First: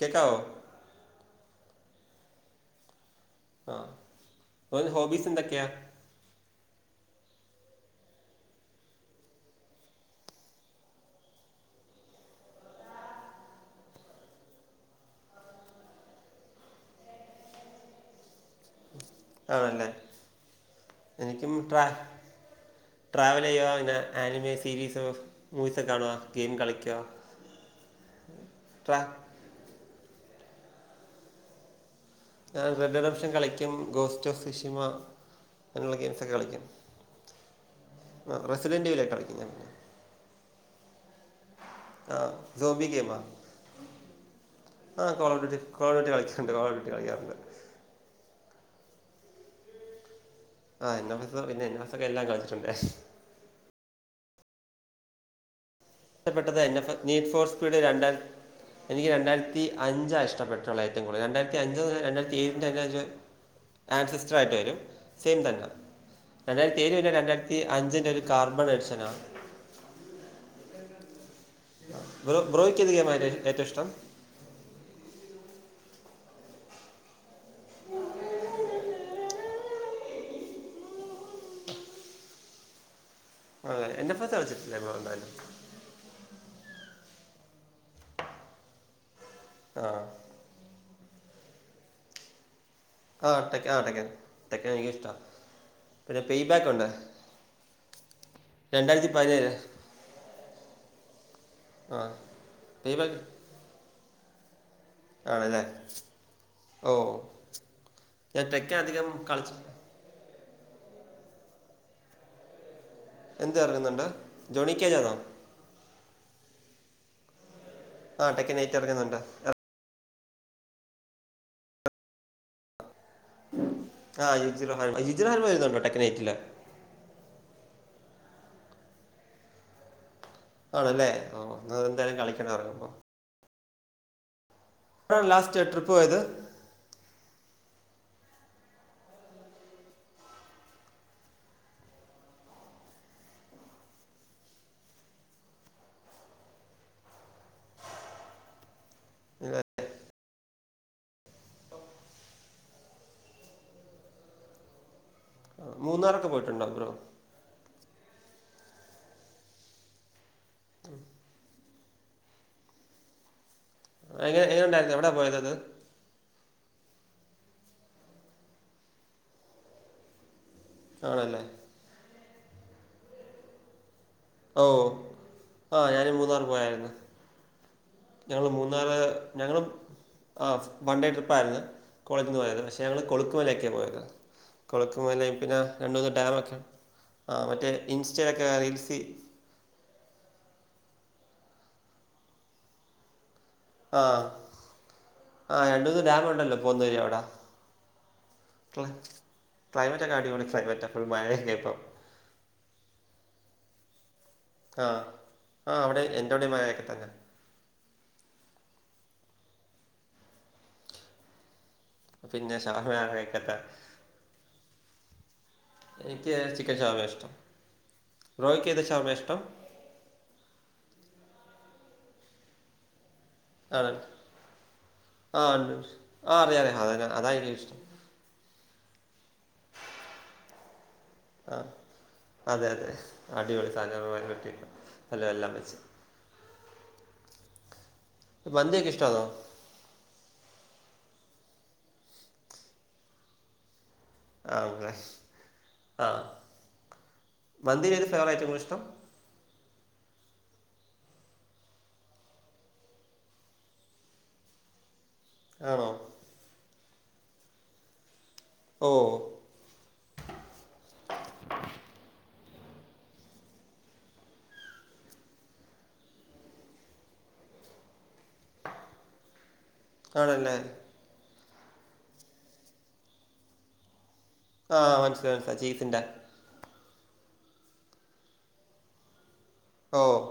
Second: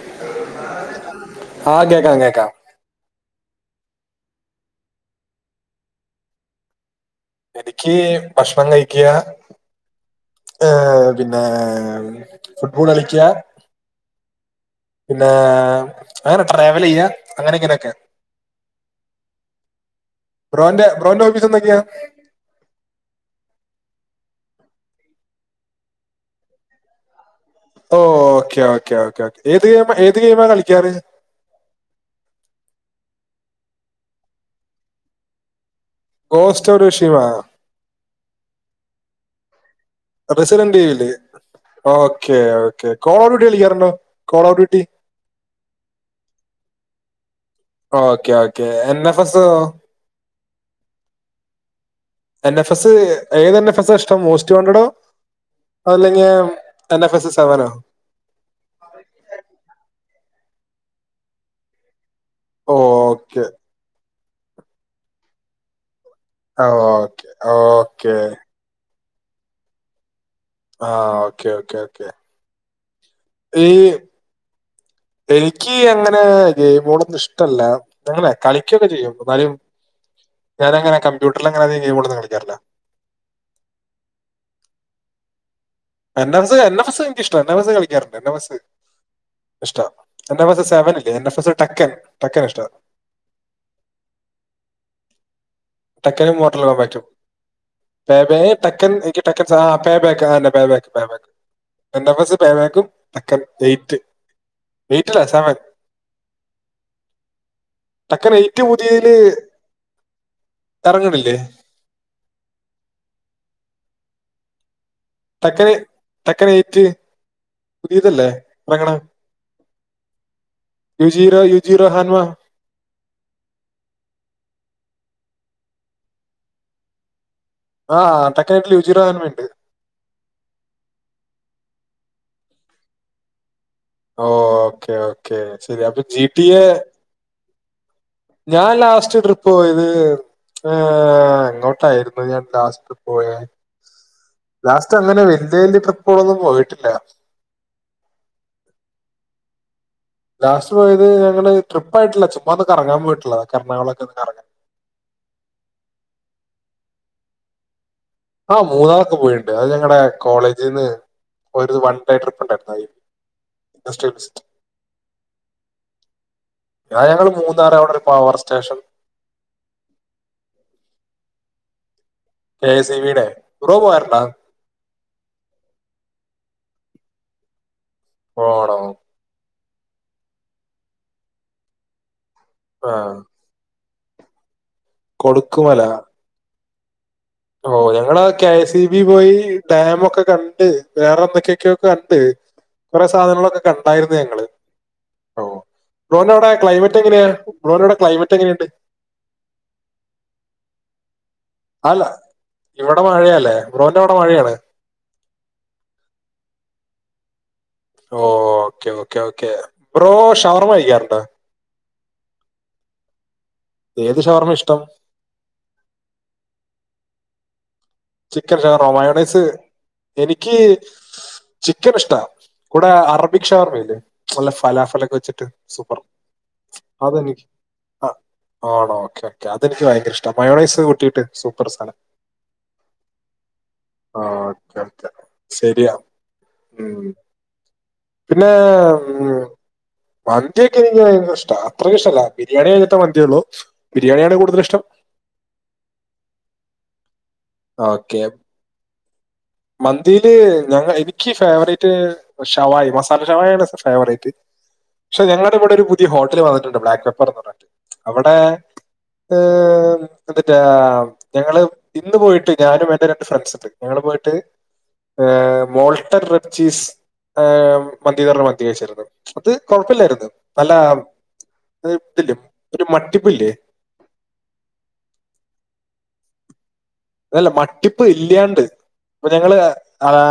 കേക്കാവോ ആഹ് കേക്കാം കേക്കാം. ആഹ് ഓന് ഹോബീസെന്തൊക്കെയാ. എനിക്ക് ഭക്ഷണം കഴിക്കയാ ഏഹ് പിന്നെ ഫുട്ബോൾ കളിക്ക. പിന്നെ അങ്ങനെ ട്രാവലെയ്യ അങ്ങനെ ഇങ്ങനൊക്കെ. ആണല്ലേ ബ്രോന്റെ ബ്രോന്റെ ഹോബീസ് എനിക്കും എന്തൊക്കെയാ ട്രാ ട്രാവലെയ്യ അങ്ങനെ ആനിമേ സീരീസ് മൂവീസൊക്കെ കാണുക ഗെയിം കളിക്കുക ഓ ഓക്കെ ഓക്കെ ട്രാ ഓക്കെ ഏത് ഗെയിമാ ഏത് ഗെയിമാ കളിക്കാറ് ഞാൻ റെഡ്ഡർഷൻ കളിക്കും ഗോസ്റ്റ് ഓഫ് ഫിഷിമ അങ്ങനുള്ള ഗെയിം സക്കെ കളിക്കും ഗോസ്റ്റ് ഓഫ് ഋഷിമ ആഹ് റെസിഡന്റെലെക്കെ കളിക്കും ഞാൻ പിന്നെ റെസിഡന്റ്ഈവില് ആ ഓക്കെ സോംബി ഓക്കെ ഗെയിമാ കോൾ ഓഫ് ഡ്യൂട്ടി കളിക്കാറുണ്ടോ കോൾ ഓഫ് ഡ്യൂട്ടി ആ കോളോട്ടി കോഴോട്ടി കളിക്കാറണ്ട് കോഴോട്ടി കളിക്കാറുണ്ട് ഓക്കേ ഓക്കേ എൻ എഫസോ ആ എന്നഫസോ പിന്നെ എന്നഫസ്ക്കെ എല്ലാം കളിച്ചിട്ടുണ്ട് ഏതന്നെഫെസാ ഇഷ്ടം മോസ്റ്റ് വാണ്ടഡോ അതല്ലെങ്കിൽ ട്ടപ്പെട്ടത് NF N F need S for സെവനോ സ്പീഡ് രണ്ടാൻ എനിക്ക് രണ്ടായിരത്തി അഞ്ചാ ഇഷ്ടപ്പെട്ടുള്ളത് ഏറ്റവും കൂടുതൽ രണ്ടായിരത്തി അഞ്ച് രണ്ടായിരത്തി ഓക്കെ [unintelligible] ആൻസിസ്റ്റർ ആയിട്ട് വരും സെയിം തന്നെ രണ്ടായിരത്തി ഏഴ് കഴിഞ്ഞ ഓക്കെ രണ്ടായിരത്തി അഞ്ചിന്റെ ഓക്കെ ഒരു കാർബൺ എഡിഷനാ ആഹ് ഓക്കേ ഓക്കേ ഓക്കേ ബ്രോ ബ്രോയ്ക്കെത് ഗെയിമാ ഏറ്റോം ഇഷ്ടം എനിക്ക് അങ്ങനെ ഗെയിമോളൊന്ന് ഇഷ്ടല്ല അങ്ങനെ കളിക്കോക്കെ ചെയ്യും ന്നാലും ഞാനങ്ങനെ കമ്പ്യൂട്ടറിൽ അങ്ങനധികം ഗെയികളൊന്നും കളിക്കാറില്ല അതെ എൻ എഫ എസ് കളിച്ചിട്ടില്ലേ ബ്രോ എന്തായാലും N F S N F S എനിക്കിഷ്ടാ എൻ എഫ് എസ് കളിക്കാറുണ്ട് എൻ എഫ എസ് ഇഷ്ടാ ആ എൻ എഫ്സ് സെവൻല്ലേ എൻ എഫ്സ് ടക്കൻ ടക്കൻഷ്ട ആ്ട്ടയ്ക്ക ആ ടക്കൻ എനിക്ക് ഇഷ്ടമാ പിന്നെ ടെക്കനും മോട്ടൽ പേബാക്ക് ഉണ്ട് കോമ്പാക്റ്റും പേ ബെ ടക്കൻ രണ്ടായിരത്തി എനിക്ക് പതിനേഴ് ടക്കൻസ് ആഹ് പേ ബാക്ക് അതന്നെ ആഹ് pay back pay back N ആ ഫ സ് പേ ബാക്കും തെക്കൻ എയ്റ്റ് എയ്റ്റ് അല്ല സെവൻ ആണല്ലേ ഓ ടെക്കൻ ഞാൻ എയ്റ്റ് തെക്കെ അധികം കളിച്ച കറങ്നില്ലെ എന്ത് ഇറങ്ങുന്നുണ്ട് ജോണിക്കേജാണോ തക്കന് തക്കന് ഏയിറ്റ് ആ പുതിയതല്ലേ ടെക്കൻ എയ്റ്റ് എറങ്ങണ ഇറങ്ങുന്നുണ്ട് യു ജീറോ യു ജീറോ ഹാന്വവാ ആ യ യുജി ആ യുജി വരുന്നുണ്ടോ തെക്കൻ എയിട്ടില് ആഹ് തൊക്കനട്ട യുജിറ എന് വി ണ്ട് ആണല്ലേ ഓ നി എന്തായാലും കളിക്കണ എറങ്ങുമ്പോ ഓ ഓക്കേ എവിടെയാണ് ഓക്കേ ഒകെ ലാസ്റ്റ് ശരി ട്രിപ്പ് അപ്പൊ പോയത് ജി ട്ടി എ ഞാൻ ലാസ്റ്റ് ട്രിപ്പ് പോയത് ഏഹ് എങ്ങോട്ടായിരുന്നു ഞാൻ ലാസ്റ്റ് പോയെ ലാസ്റ്റ് അങ്ങനെ വല്യ വല്യ ട്രിപ്പ്പോളൊന്നും പോയിട്ടില്ല [unintelligible] ലാസ്റ്റ് പോയത് ഞങ്ങള് ട്രിപ്പായിട്ടല്ല ചുമ്മാ ഒന്ന് കറങ്ങാൻ പോയിട്ടുള്ളത കറണാകുളൊക്ക ഒന്ന് കറങ്ങൻ ആ മൂന്നാറൊക്കെ പോയിട്ടുണ്ടോ ബ്രോ ആഹ് മൂന്നാറൊക്കെ പോയിണ്ട് അത് ഞങ്ങളടെ കോളേജിന്ന് ഒരു വൺ ഡേ ട്രിപ്പ് ഉണ്ടായിരുന്ന അയിന് എ ഉണ്ടായിരുന്നു എവിടെ പോയതത് ആ ഞങ്ങള് മൂന്നാറവിടെ ഒരു പവർ സ്റ്റേഷൻ ആണല്ലേ കെ എ സ ഇ വിടെ ബ്രോ പോയറു ണ്ടോ ഓ ആഹ് ഞാനും മൂന്നാർ പോയായിരുന്നു ഞങ്ങള് പോണോ മൂന്നാല് ഞങ്ങളും ആഹ് വൺ ഡേ ട്രിപ്പായിരുന്നു കോളേജിൽ നിന്ന് പോയത് ക്ഷേ ഞങ്ങൾ ആഹ് കൊളുക്കുമല ഒക്കെയാണ് പോയത് കൊളുക്കുമല പിന്നെ കൊടുക്കുമല രണ്ട മൂന്ന് ഡാമൊക്കെ ആ ഓ മറ്റേ ഞങ്ങള് ഇൻസ്റ്റയിലൊക്കെ കെസ് ഇ ബി റീൽസ് പോയി ഡാം ഒക്കെ കണ്ട് വേറെ എന്തൊക്കെയൊക്കെയൊക്കെ കണ്ട് കുറെേ സാധനങ്ങളൊക്കെ കണ്ടായിരുന്നു ആഹ് ഞങ്ങള് ഓ ആഹ് രണ്ട് മൂന്ന് ഡാം ബ്രോന്റെ അവിടെ ഉണ്ടല്ലോ പോകുന്ന വഴി ക്ലൈമറ്റ് അവിടെ എങ്ങനെയാ ബ്രോന്റെ അവിടെ ക്ലൈമറ്റ് എങ്ങനെയണ്ട് ക്ലൈ ക്ലൈമറ്റ് ഒക്കെ അടിപൊളി ക്ലൈമറ്റ ഫുൾ മഴയൊക്കെ ഇപ്പം അല്ല ഇവിടെ മഴയല്ലേ ബ്രോന്റെ അവിടെ മഴയാണ് ആഹ് ആ അവിടെ എൻ്റെ അവിടെ മഴയൊക്കെ തന്നെ ഓ okay okay okay bro shawarma കഴിക്കാറുണ്ടോ പിന്നെ ഷവർമ ആരാ കഴിക്കാത്തെ ഏത് ഷവർമേ ഇഷ്ടം എനിക്ക് ചിക്കൻ ഷവർമേ ഇഷ്ടം ചിക്കൻ ബ്രോയ്ക്ക് ഏത് ഷവർമ ഷവർമയാ ഇഷ്ടം മയോണൈസ് എനിക്ക് ചിക്കൻ ഇഷ്ട വടെ അ [unintelligible] ആണ് ഷവർമ്മയില്ലേ നല്ല ഫലാഫിലൊക്കെ വെച്ചിട്ട് ആഹ് ഉണ്ട് സൂപ്പർ ആഹ് അറിയാം അറിയാം അതന്നെ അത് അതാ എനിക്ക് എനിക്കും ഇഷ്ടം ആ ആണോ ഓക്കേ ഓക്കെ അതെനിക്ക് ഭയങ്കര ഇഷ്ട മയോണൈസ് കുട്ടീയിട്ട് ആഹ് അതെ അതെ അടിപൊളി സാധാന ആ കെട്ടിയിട്ടും ഓക്കെ ഓക്കെ എല്ല എല്ലാം വെച്ച് ശരിയാ ഉം. പിന്നെ മന്തിയൊക്കെ ഇഷ്ടമാണോ ഉം മന്തിയൊക്കെ എനിക്ക് ഭയങ്കര ഇഷ്ടാ അത്രയും ഇഷ്ടല്ല ബിരിയാണി കയിഞ്ഞിടട്ടെ മന്തിയൊള്ളു ആ [unintelligible] ആ മന്തി ഫേവറായിട്ടുല്ല ഇഷ്ടം മന്തീല് ഞ എനിക്ക് ഫേവറേറ്റ് ശവായ മസാല ശവായ ആണ് ന്റെ ഫേവറൈറ്റ് പക്ഷെ ഞങ്ങളുടെ ഇവിടെ ഒരു ആണോ പുതിയ ഹോട്ടല് വന്നിട്ടുണ്ട് ബ്ലാക്ക് പെപ്പർ എന്ന് പറഞ്ഞിട്ട് അവിടെ ഓഹ് ഉം എന്തുട്ടാ ഞങ്ങള് ഇന്ന് പോയിട്ട് ഞാനും എന്റെ രണ്ട് ഫ്രണ്ട്സ്ണ്ട് ഞങ്ങള് പോയി [unintelligible] ഉം മോൾട്ടർ റെഡ്ച്ചീസ് ഉം മന്തിന്ന് പറഞ്ഞ മന്തി കഴിച്ചിരുന്നു അത് കൊഴപ്പില്ലായിരുന്നു ആണല്ലേ നല്ല ഇതില് ഒരു മട്ടിപ്പില്ലേ ആഹ് മനസ്സിലായി മനസ്സിലായി ചീസിന്റെ അതല്ല മട്ടിപ്പ് ഇല്ലാണ്ട് ഇപ്പൊ ഞങ്ങള് ഓ ആഹ്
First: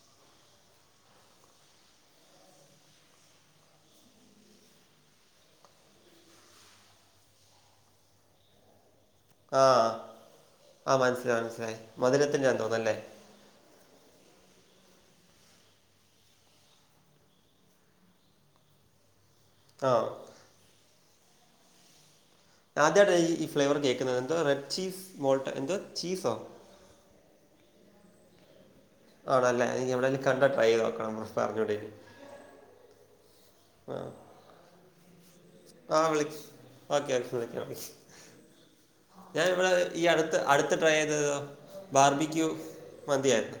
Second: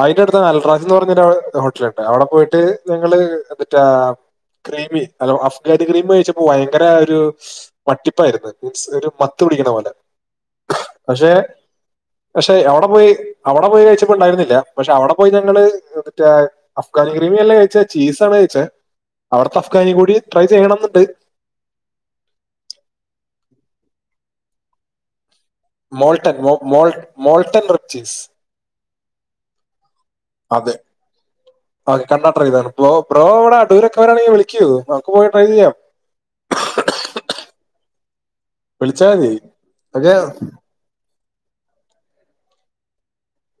അയിന്റെ അടുത്ത് നൽറാജ് എന്ന് പറഞ്ഞൊരു ഹോട്ടലുണ്ട് അവിടെ പോയിട്ട് ഞങ്ങള് എന്തുട്ടാ ക്രീമി അല്ല അഫ്ഗാഡ് ക്രീമ കഴിച്ചപ്പോ ഭയങ്കര ഒരു മട്ടിപ്പായിരുന്നു മീൻസ് ഒരു ആ മത്ത്പിടിക്കണ പോലെ ആ പക്ഷെ മനസ്സിലായി മനസ്സിലായി മധുരത്തിൻ്റെ പക്ഷെ ആണെന്ന് അവിടെ തോന്നുന്നല്ലേ പോയി അവിടെ പോയി കഴിച്ചപ്പോ ഉണ്ടായിരുന്നില്ല പക്ഷെ അവിടെ പോയി ഞങ്ങള് യെന്തുട്ടാ അഫ്ഗാനി ക്രീമിയെല്ല കഴിച്ചേ ചീസാണ് കഴിചേ അവിടുത്തെ ആ അഫ്ഗാനി കൂടി ട്രൈ ചെയ്യണമെന്നുണ്ട് ആദ്യയിട്ടാ ഈ ഫ്ലേവർ കേൾക്കുന്നത് എന്തോ റെഡ് ചീസ് മോൾട്ട് എന്തുവാ മോൾട്ടൻ മോ മോൾ മോൾട്ടൻ റിബ്ചീസ് ആണല്ല നീ എവിടെലും കണ്ട ട്രൈ് അതെ ചെയ്‌തു നോക്കണം ഓക്കെ [unintelligible] കണ്ടാ ട്രൈതാണ് ബ്രോ ബ്രോ വിടെ അടൂരൊക്കെ വരാണെങ്കിൽ വിളിക്കു നമക്ക് പോയി ട്രൈ ചെയ്യാം ആഹ് വിളി ഓക്കെ ഓക്കെ വിളിക്ക വിളിച്ചാൽ മതി ഞാൻ ഇവിടെ ഈ ഓക്കെ അടുത്ത് അടു ട്രൈ ചെയ്തത് ബാർബിക്യൂ മന്തിയയിരുന്നു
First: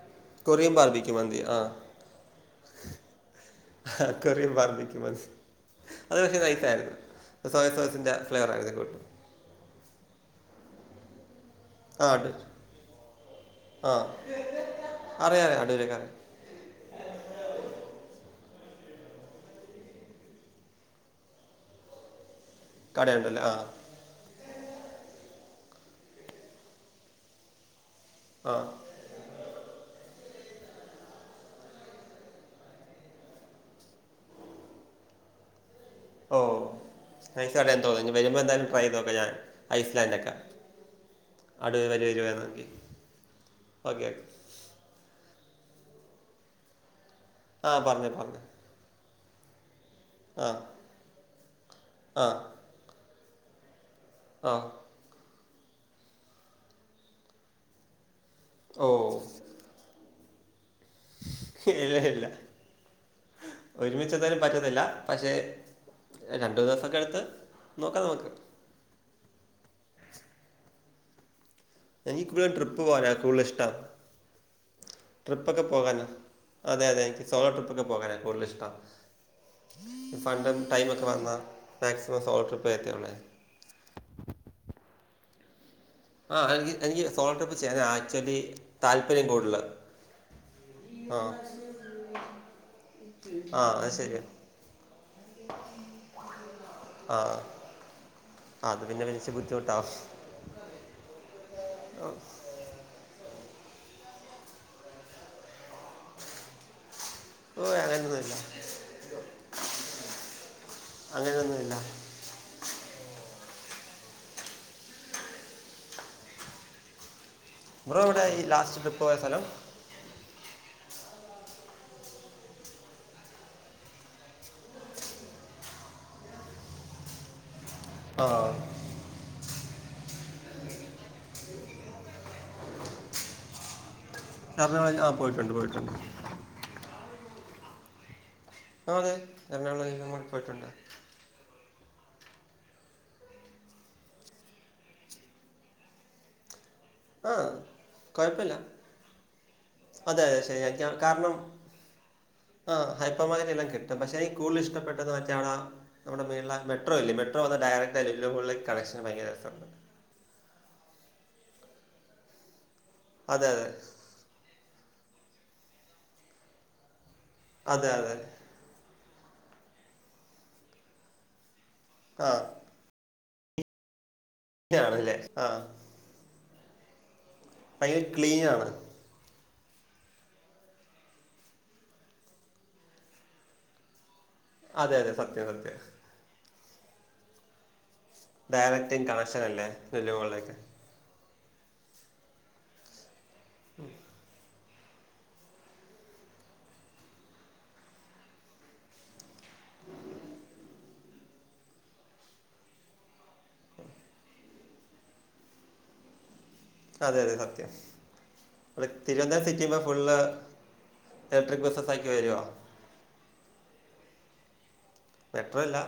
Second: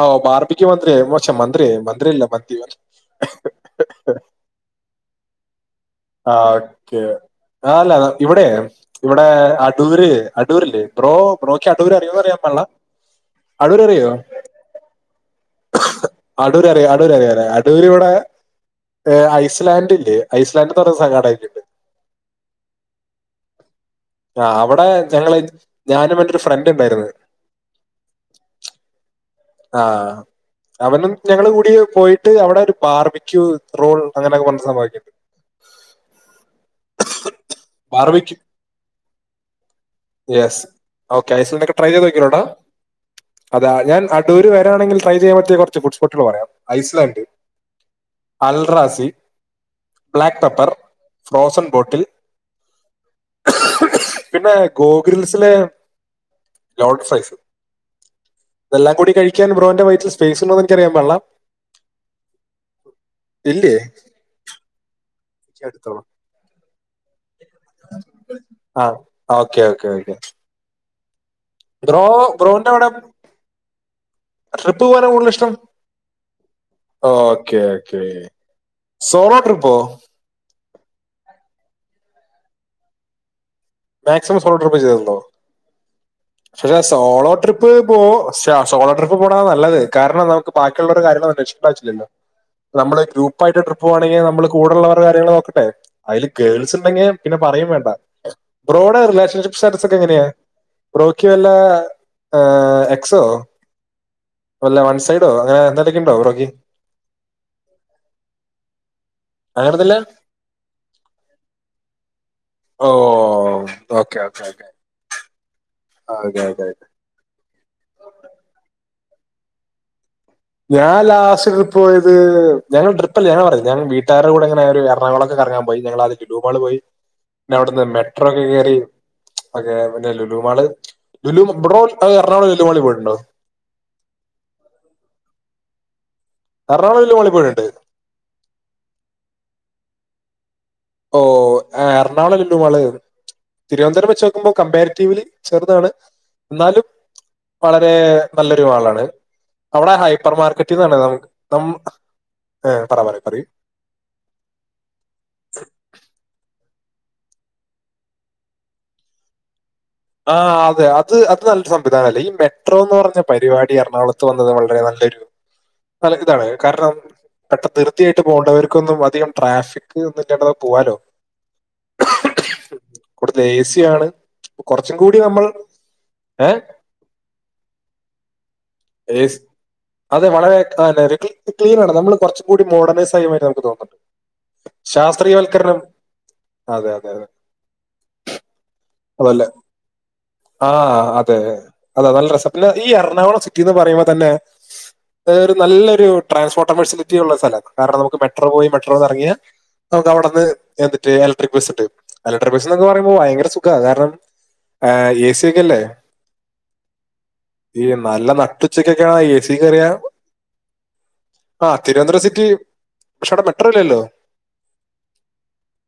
ആഹ് ഓ ബാർബിക്കയു മന്ത്രി ഓ ശേ മന്തി ആ മന്ത്രി ആയ മന്ത്രി അല്ല മന്തി [unintelligible] പക്ഷേ ആഹ് നൈസായിരുന്നു ഓക്കെ സോയ ആല്ല സോസിൻ്റെ ഇവിടെ ഫ്ലേവർ ആയിരുന്നു കൂട്ടും ഇവിടെ അട അടൂര് അടൂര്ല്ലേ ബ്രോ ബ്രോക്ക് അടൂര് ആ അറിയോന്ന് ഉണ്ട് അറിയാൻ പാടില്ല അടൂര് ആ അറിയോ അറിയാം അറിയാം അടൂരൊക്കെ അറിയാം അടൂര്റിയ അടൂര് അറിയാം അടൂർ ഇവിടെ ഐസ്ലാൻഡ്ല്ലേ ഐസ് [unintelligible] സാടായിരിക്കും [unintelligible] ആഹ് ആഹ് അവിടെ ഞങ്ങള് ഞാനും എന്റൊരു ഫ്രണ്ട് ഉണ്ടായിന്ന് ആഹ് ആഹ് അവനും ഞങ്ങളും കൂടി പോയിട്ട് അവിടെ ഒരു ബാർബിക്യു റോൾ അങ്ങനെയൊക്ക പറഞ്ഞ സംഭവാക്കി ഓഹ് നൈസാല്ലേ തോന്നുന്നു ഇനി ബാർബിക്യൂ വരുമ്പോ എന്തായാലും ട്രൈയ്ത് നോക്കാ ഞാൻ ഐസ്ലാൻഡേ യെസ് ഓക്കെ ഐസ്ലാൻടൊക്കെ ട്രൈ ചെയ്ത് നോക്കീലേടാ വരുവാന്ന് നോക്കി അതാ ഞാൻ ഓക്കെ ഓക്കെ അടൂര് വരാണെങ്കിൽ ട്രൈ ചെയ്യാൻ പറ്റിയ കൊറച്ച് ഫുഡ്സ്പോട്ടുകള് പറയാം ഐസ്ലാൻഡ് ആഹ് പറഞ്ഞ് പറഞ്ഞ് അൽറാസി ബ്ലാക്ക് പെപ്പർ ഫ്രോസൺ ബോട്ടിൽ ആ ആ പിന്നെ ഗോഗ്രിൽസിലെ ലോഡട് ഫ്രൈസ് ഓ ഇതെല്ലാം കൂടി കഴി ക്കാൻ ബ്രോന്റെ വയറ്റിൽ സ്പേസ് ഉണ്ടോൊന്ന് എനിക്ക് അറിയാൻ പാടില്ല ഇല്ല ഇല്ലേ? ച്ച് എന്തായാലും പറ്റത്തില്ല പക്ഷെ എടുത്തോളാം രണ്ടു ദിവസൊക്കെ എടുത്ത് നോക്കാം നമുക്ക് ആഹ് ഓക്കേ ഓക്കേ ഓക്കെ ബ്രോ എനിക്ക് കൂലും ബ്രോന്റെ ട്രിപ്പ് അവിടെ പോവാന കൂടുതൽ ഇഷ്ടം ട്രിപ്പ് പോകാനാണ് കൂടുതൽ ഇഷ്ടം ട്രിപ്പൊക്ക പോകാന അതെ അതെ എനിക്ക് സോളോ ഓക്കെ ട്രിപ്പൊക്കെ ഓക്കെ പോകാനാ കൂടുതൽ ഇഷ്ടം സോളോ ട്രിപ്പോ ഫണ്ടും ടൈമൊക്കെ വന്നാ മാക്സിമം സോളോ ട്രിപ്പേ എത്തിയൊള്ളേ മാക്സിമം സോളോ ട്രിപ്പേ ചെയ്യ്തുള്ളോ? ആ എനിക്ക് ക്ഷേ എനിക്ക് സോളോ ട്രിപ്പ് ചെയ്യാൻ പോ ആക്ച്വലി ക്ഷേ സോളോ ട്രിപ്പ് താല്പര്യം പോണതാ കൂടുതൽ നല്ലത് കാരണം നമുക്ക് ബാക്കിയുള്ളോട ആ കാര്യങ്ങള് അ ആവശ്യല്ലല്ലോ നമ്മള് ഗ്രൂപ്പായിട്ട് ആ ട്രിപ്പ്‌ അത് പോവാണെങ്കി ശരിയാ നമ്മള് കൂടുള്ളവര കാര്യങ്ങള് നോക്കണ്ടേ? അയില് ഗേൾസുണ്ടെങ്കി ആ പിന്നെ പറയേം വേണ്ട അത് ബ്രോഡെ പിന്നെ വലിച്ച് റിലേഷൻഷിപ്പ് ബുദ്ധിമുട്ടാവും സ്റ്റാറ്റസൊക്കെ എങ്ങനെയാ ബ്രോക്ക് വല്ലാ ആഹ് അ സോ അല്ല വൺ സൈഡോ അങ്ങനെ എന്തേലൊക്കെണ്ടോ ബ്രോക്ക് ഓ അങ്ങനൊന്നുമില്ല അങ്ങനൊന്നുല്ല അങ്ങനെയൊന്നുല്ല ഓ ഓക്കേ ഓക്കേ ഓക്കേ അതെ അതെ അതെ ബ്രോ എവിടെയാ ഈ ലാസ്റ്റ് ട്രിപ്പ് പോയ സ്ഥലം? ഞാൻ ലാസ്റ്റ് ട്രിപ്പ് പോയത് ഞങ്ങൾ ട്രിപ്പല്ല ഞങ്ങള് പറ ഞാൻ വീട്ടാരൂടങ്ങനെ ഒരു എറണാകുളോക്കെ കറങ്ങാൻ പോും പോയി ഞങ്ങലാദ്യം ലുലു മാള് പോയി പിന്നെ അവിടുന്ന് ആ മെട്രോക്കെ കേറി ഓക്കേ പിന്നെ ലുലു മാള് ലുലു ബ്രോ ആഹ് എറണാകുളം ലുലുമാളി പോയിട്ടുണ്ടോ? അത് ആഹ് പോയിട്ടുണ്ട് പോയിട്ടുണ്ട് എർണാകുളം ലുലുമാളിപ്പോയിണ്ട് ആ അതെ എറണാകുളം ലുലുമാളിൽ പോയിട്ടുണ്ട്. ഓ എർണാകുളം ലുലു മാള് തിരുവന്തപുരം വച്ച് നോക്കുമ്പോ കമ്പാരിറ്റീവ്ലി ചെറുതാണ് എന്നാലും ആ വളരെ കുഴപ്പമില്ല നല്ലൊരു മാളാണ് അവിടെ അതെ ഹൈപ്പർ അതെ ശരി എനിക്ക് മാർക്കറ്റീന്നാണ് ന കാരണം നമ്മ് ഏഹ് പറ പറ പറയൂ ട്ട പക്ഷെ കൂടുതല് ഇഷ്ടപ്പെട്ടത് വച്ചാ അവിടാ അവിട മേളിലാ മെട്രോയില്ല മെട്രോ വന്ന് ഡയറക്ടാ ലുലു മാളില് കണക്ഷൻ ഭയങ്കര രസണ്ട് ആഹ് അതെ അത് അത് നല്ലൊരു സംവിധാനല്ലേ ഈ മെട്രോന്ന് പറഞ്ഞ അതെ പരിപാടി അതെ എറണാകുള ത്ത് വന്നത് വളരെ നല്ലൊരു നല്ലെ ഇതാണ് കാരണം പെട്ട അതെ അതെ ധൃതിയായിട്ട് പോകേണ്ടവര് ക്കൊന്നും അധികം ട്രാഫിക് ഒന്നും ഇല്ലാണ്ട് പോവാലോ ആഹ് ഇവിടുത്ത ഏ സിയാണ് അപ്പ കൊറച്ചും ആണല്ലേ കൂടി നമ്മൾ ആ ഏഹ് ഹൈ ക്ലീനാണ് ഏസ് അതെ വളരെ ആഹ് ല്ലേ ലേക്കിൾ ക്ലീനാണ് നമ്മള് കൊറച്ച് കൂടി മോഡണൈസായ മാതിരി നമുക്ക് തോന്നും അതെ അതെ സത്യം ശാസ്ത്രീയവൽക്കരണം സത്യം അതെ അതെ അതെ ഡയറക്ട് കണക്ഷനല്ലേ ലുലുമാളിലേക്ക് ആഹ് അതെ അതാ നല്ല രസാ പിന്നെ ഈ എറണാകുളം സിറ്റീന്ന് പറയുമ്പോ തന്നെ ഒരു നല്ലൊരു ട്രാസ്പോർട്ട ഫെസിലിറ്റി ഉള്ള സ്ഥലമാണ് കാരണം നമുക്ക് മെട്രോ പോയി മെട്രോ ന്നറങ്ങിയാൽ നമുക്ക് അവിടെന്ന് എന്നിട്ട് ഇലക്ട്രിക് ബസ്സ് ഉണ്ട് ഇലക്ട്രിക് ബസ്സ് എന്നൊക്കെ പറയ്മ്പോ ഭയങ്കര സുഖാ കാരണം ആഹ് എസി ഒക്കെ ഇല്ലേ അതെ അതെ സത്യം നല്ല ഇ നട്ടുച്ചയ്ക്കൊക്കെയാണ് എ തിരുവനന്തപുരം സി സിറ്റി കയറിയ ഫുള്ള് ഇലക്ട്രിക് ബസ്സസാക്കി വരോ പക്ഷേ അവിടെ മെട്രോയില്ലല്ലോ മെട്രോ ഇല്ല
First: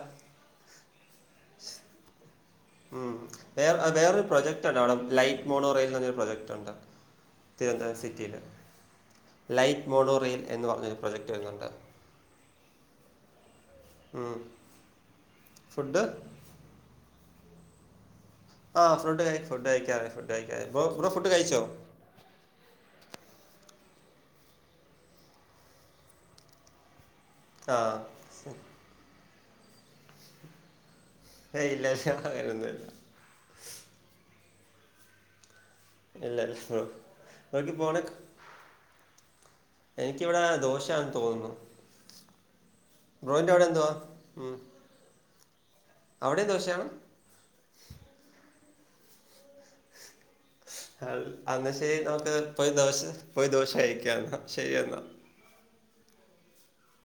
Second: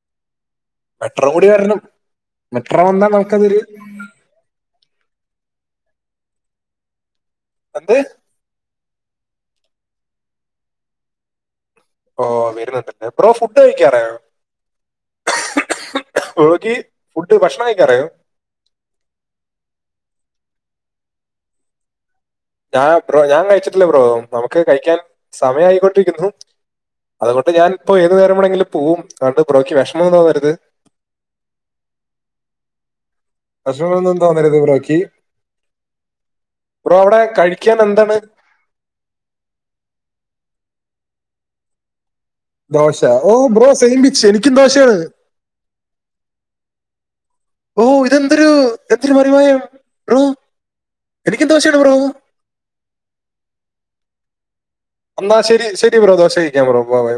മെട്രോ കൂടി ശ് വരണം മെട്രോ വന്നാൽ ഉം നമുക്കതൊരു വേറെ വേറൊരു പ്രൊജെക്ട്റ്റ് [unintelligible] ലൈറ്റ് മോണോ റെയിൽ എ ന്നൊരു പ്രൊജക്ട് ഉണ്ട് എന്താ തിരുവനന്തപുരം സിറ്റിയില് ലൈറ്റ് മോണോ റെയിൽ എന്ന് പറഞ്ഞൊരു പ്രൊജക്റ്റ് വരുന്നുണ്ട് ഓ വരുന്നുണ്ടല്ലേ ബ്രോ ഫുഡ് കഴിക്കാറായോ ഉം. ഫുഡ് ഹോഗി ഫുഡ് ഭക്ഷണം കഴിക്കാറായോ ആ ഫുഡ് ഫുഡ് കഴിക്കാറായി ഫുഡ് കഴി ക്കാറായി ബ്രോ ഫുഡ് കഴിച്ചോ ഞാൻ ഞാൻ കഴിച്ചിട്ടില്ല ബ്രോ നമുക്ക് കഴിക്കാൻ സമയം ആയിക്കൊണ്ടിരിക്കുന്നു അതുകൊണ്ട് ഞാൻ ആ ഇപ്പോ ഏതു നേരം വേണെങ്കിലും പോവും അത്ക്കൊണ്ട് ബ്രോയ്ക്ക് വെഷ്മം ഒന്നും തോന്നരുത് ഏയ് ഇല്ല [unintelligible] വെഷമൊന്നും തോന്നരുത് ബ്രോക്ക് ഇല്ല ബ്രോ അവിടെ ബ്രോക്ക് കഴിക്കാൻ പോണക്ക്‌ എന്താണ് എനിക്കിവിടെ ദോശയാണ് തോന്നുന്നു ദോശ ഓ ബ്രോയിൻ്റെ അവിടെ ബ്രോ എന്തുവാ സൈം ബിച്ച് എനിക്കും ഉം ദോശയാണ് അവിടെയും ദോശയാണ് ഓഹ ഇതെന്തൊരു എന്തൊരു മറിമായം ബ്രോ എനിക്കും അ ന്ന് ദോശയാണ് ബ്രോ ശരി നമുക്ക് പോയി ദോശ പോയി ദോശ കഴിക്കാം ശരി എന്നാ എന്നാ ശരി ശരി ബ്രോ ദോശ കഴിക്കാൻ ബ്രോ ബ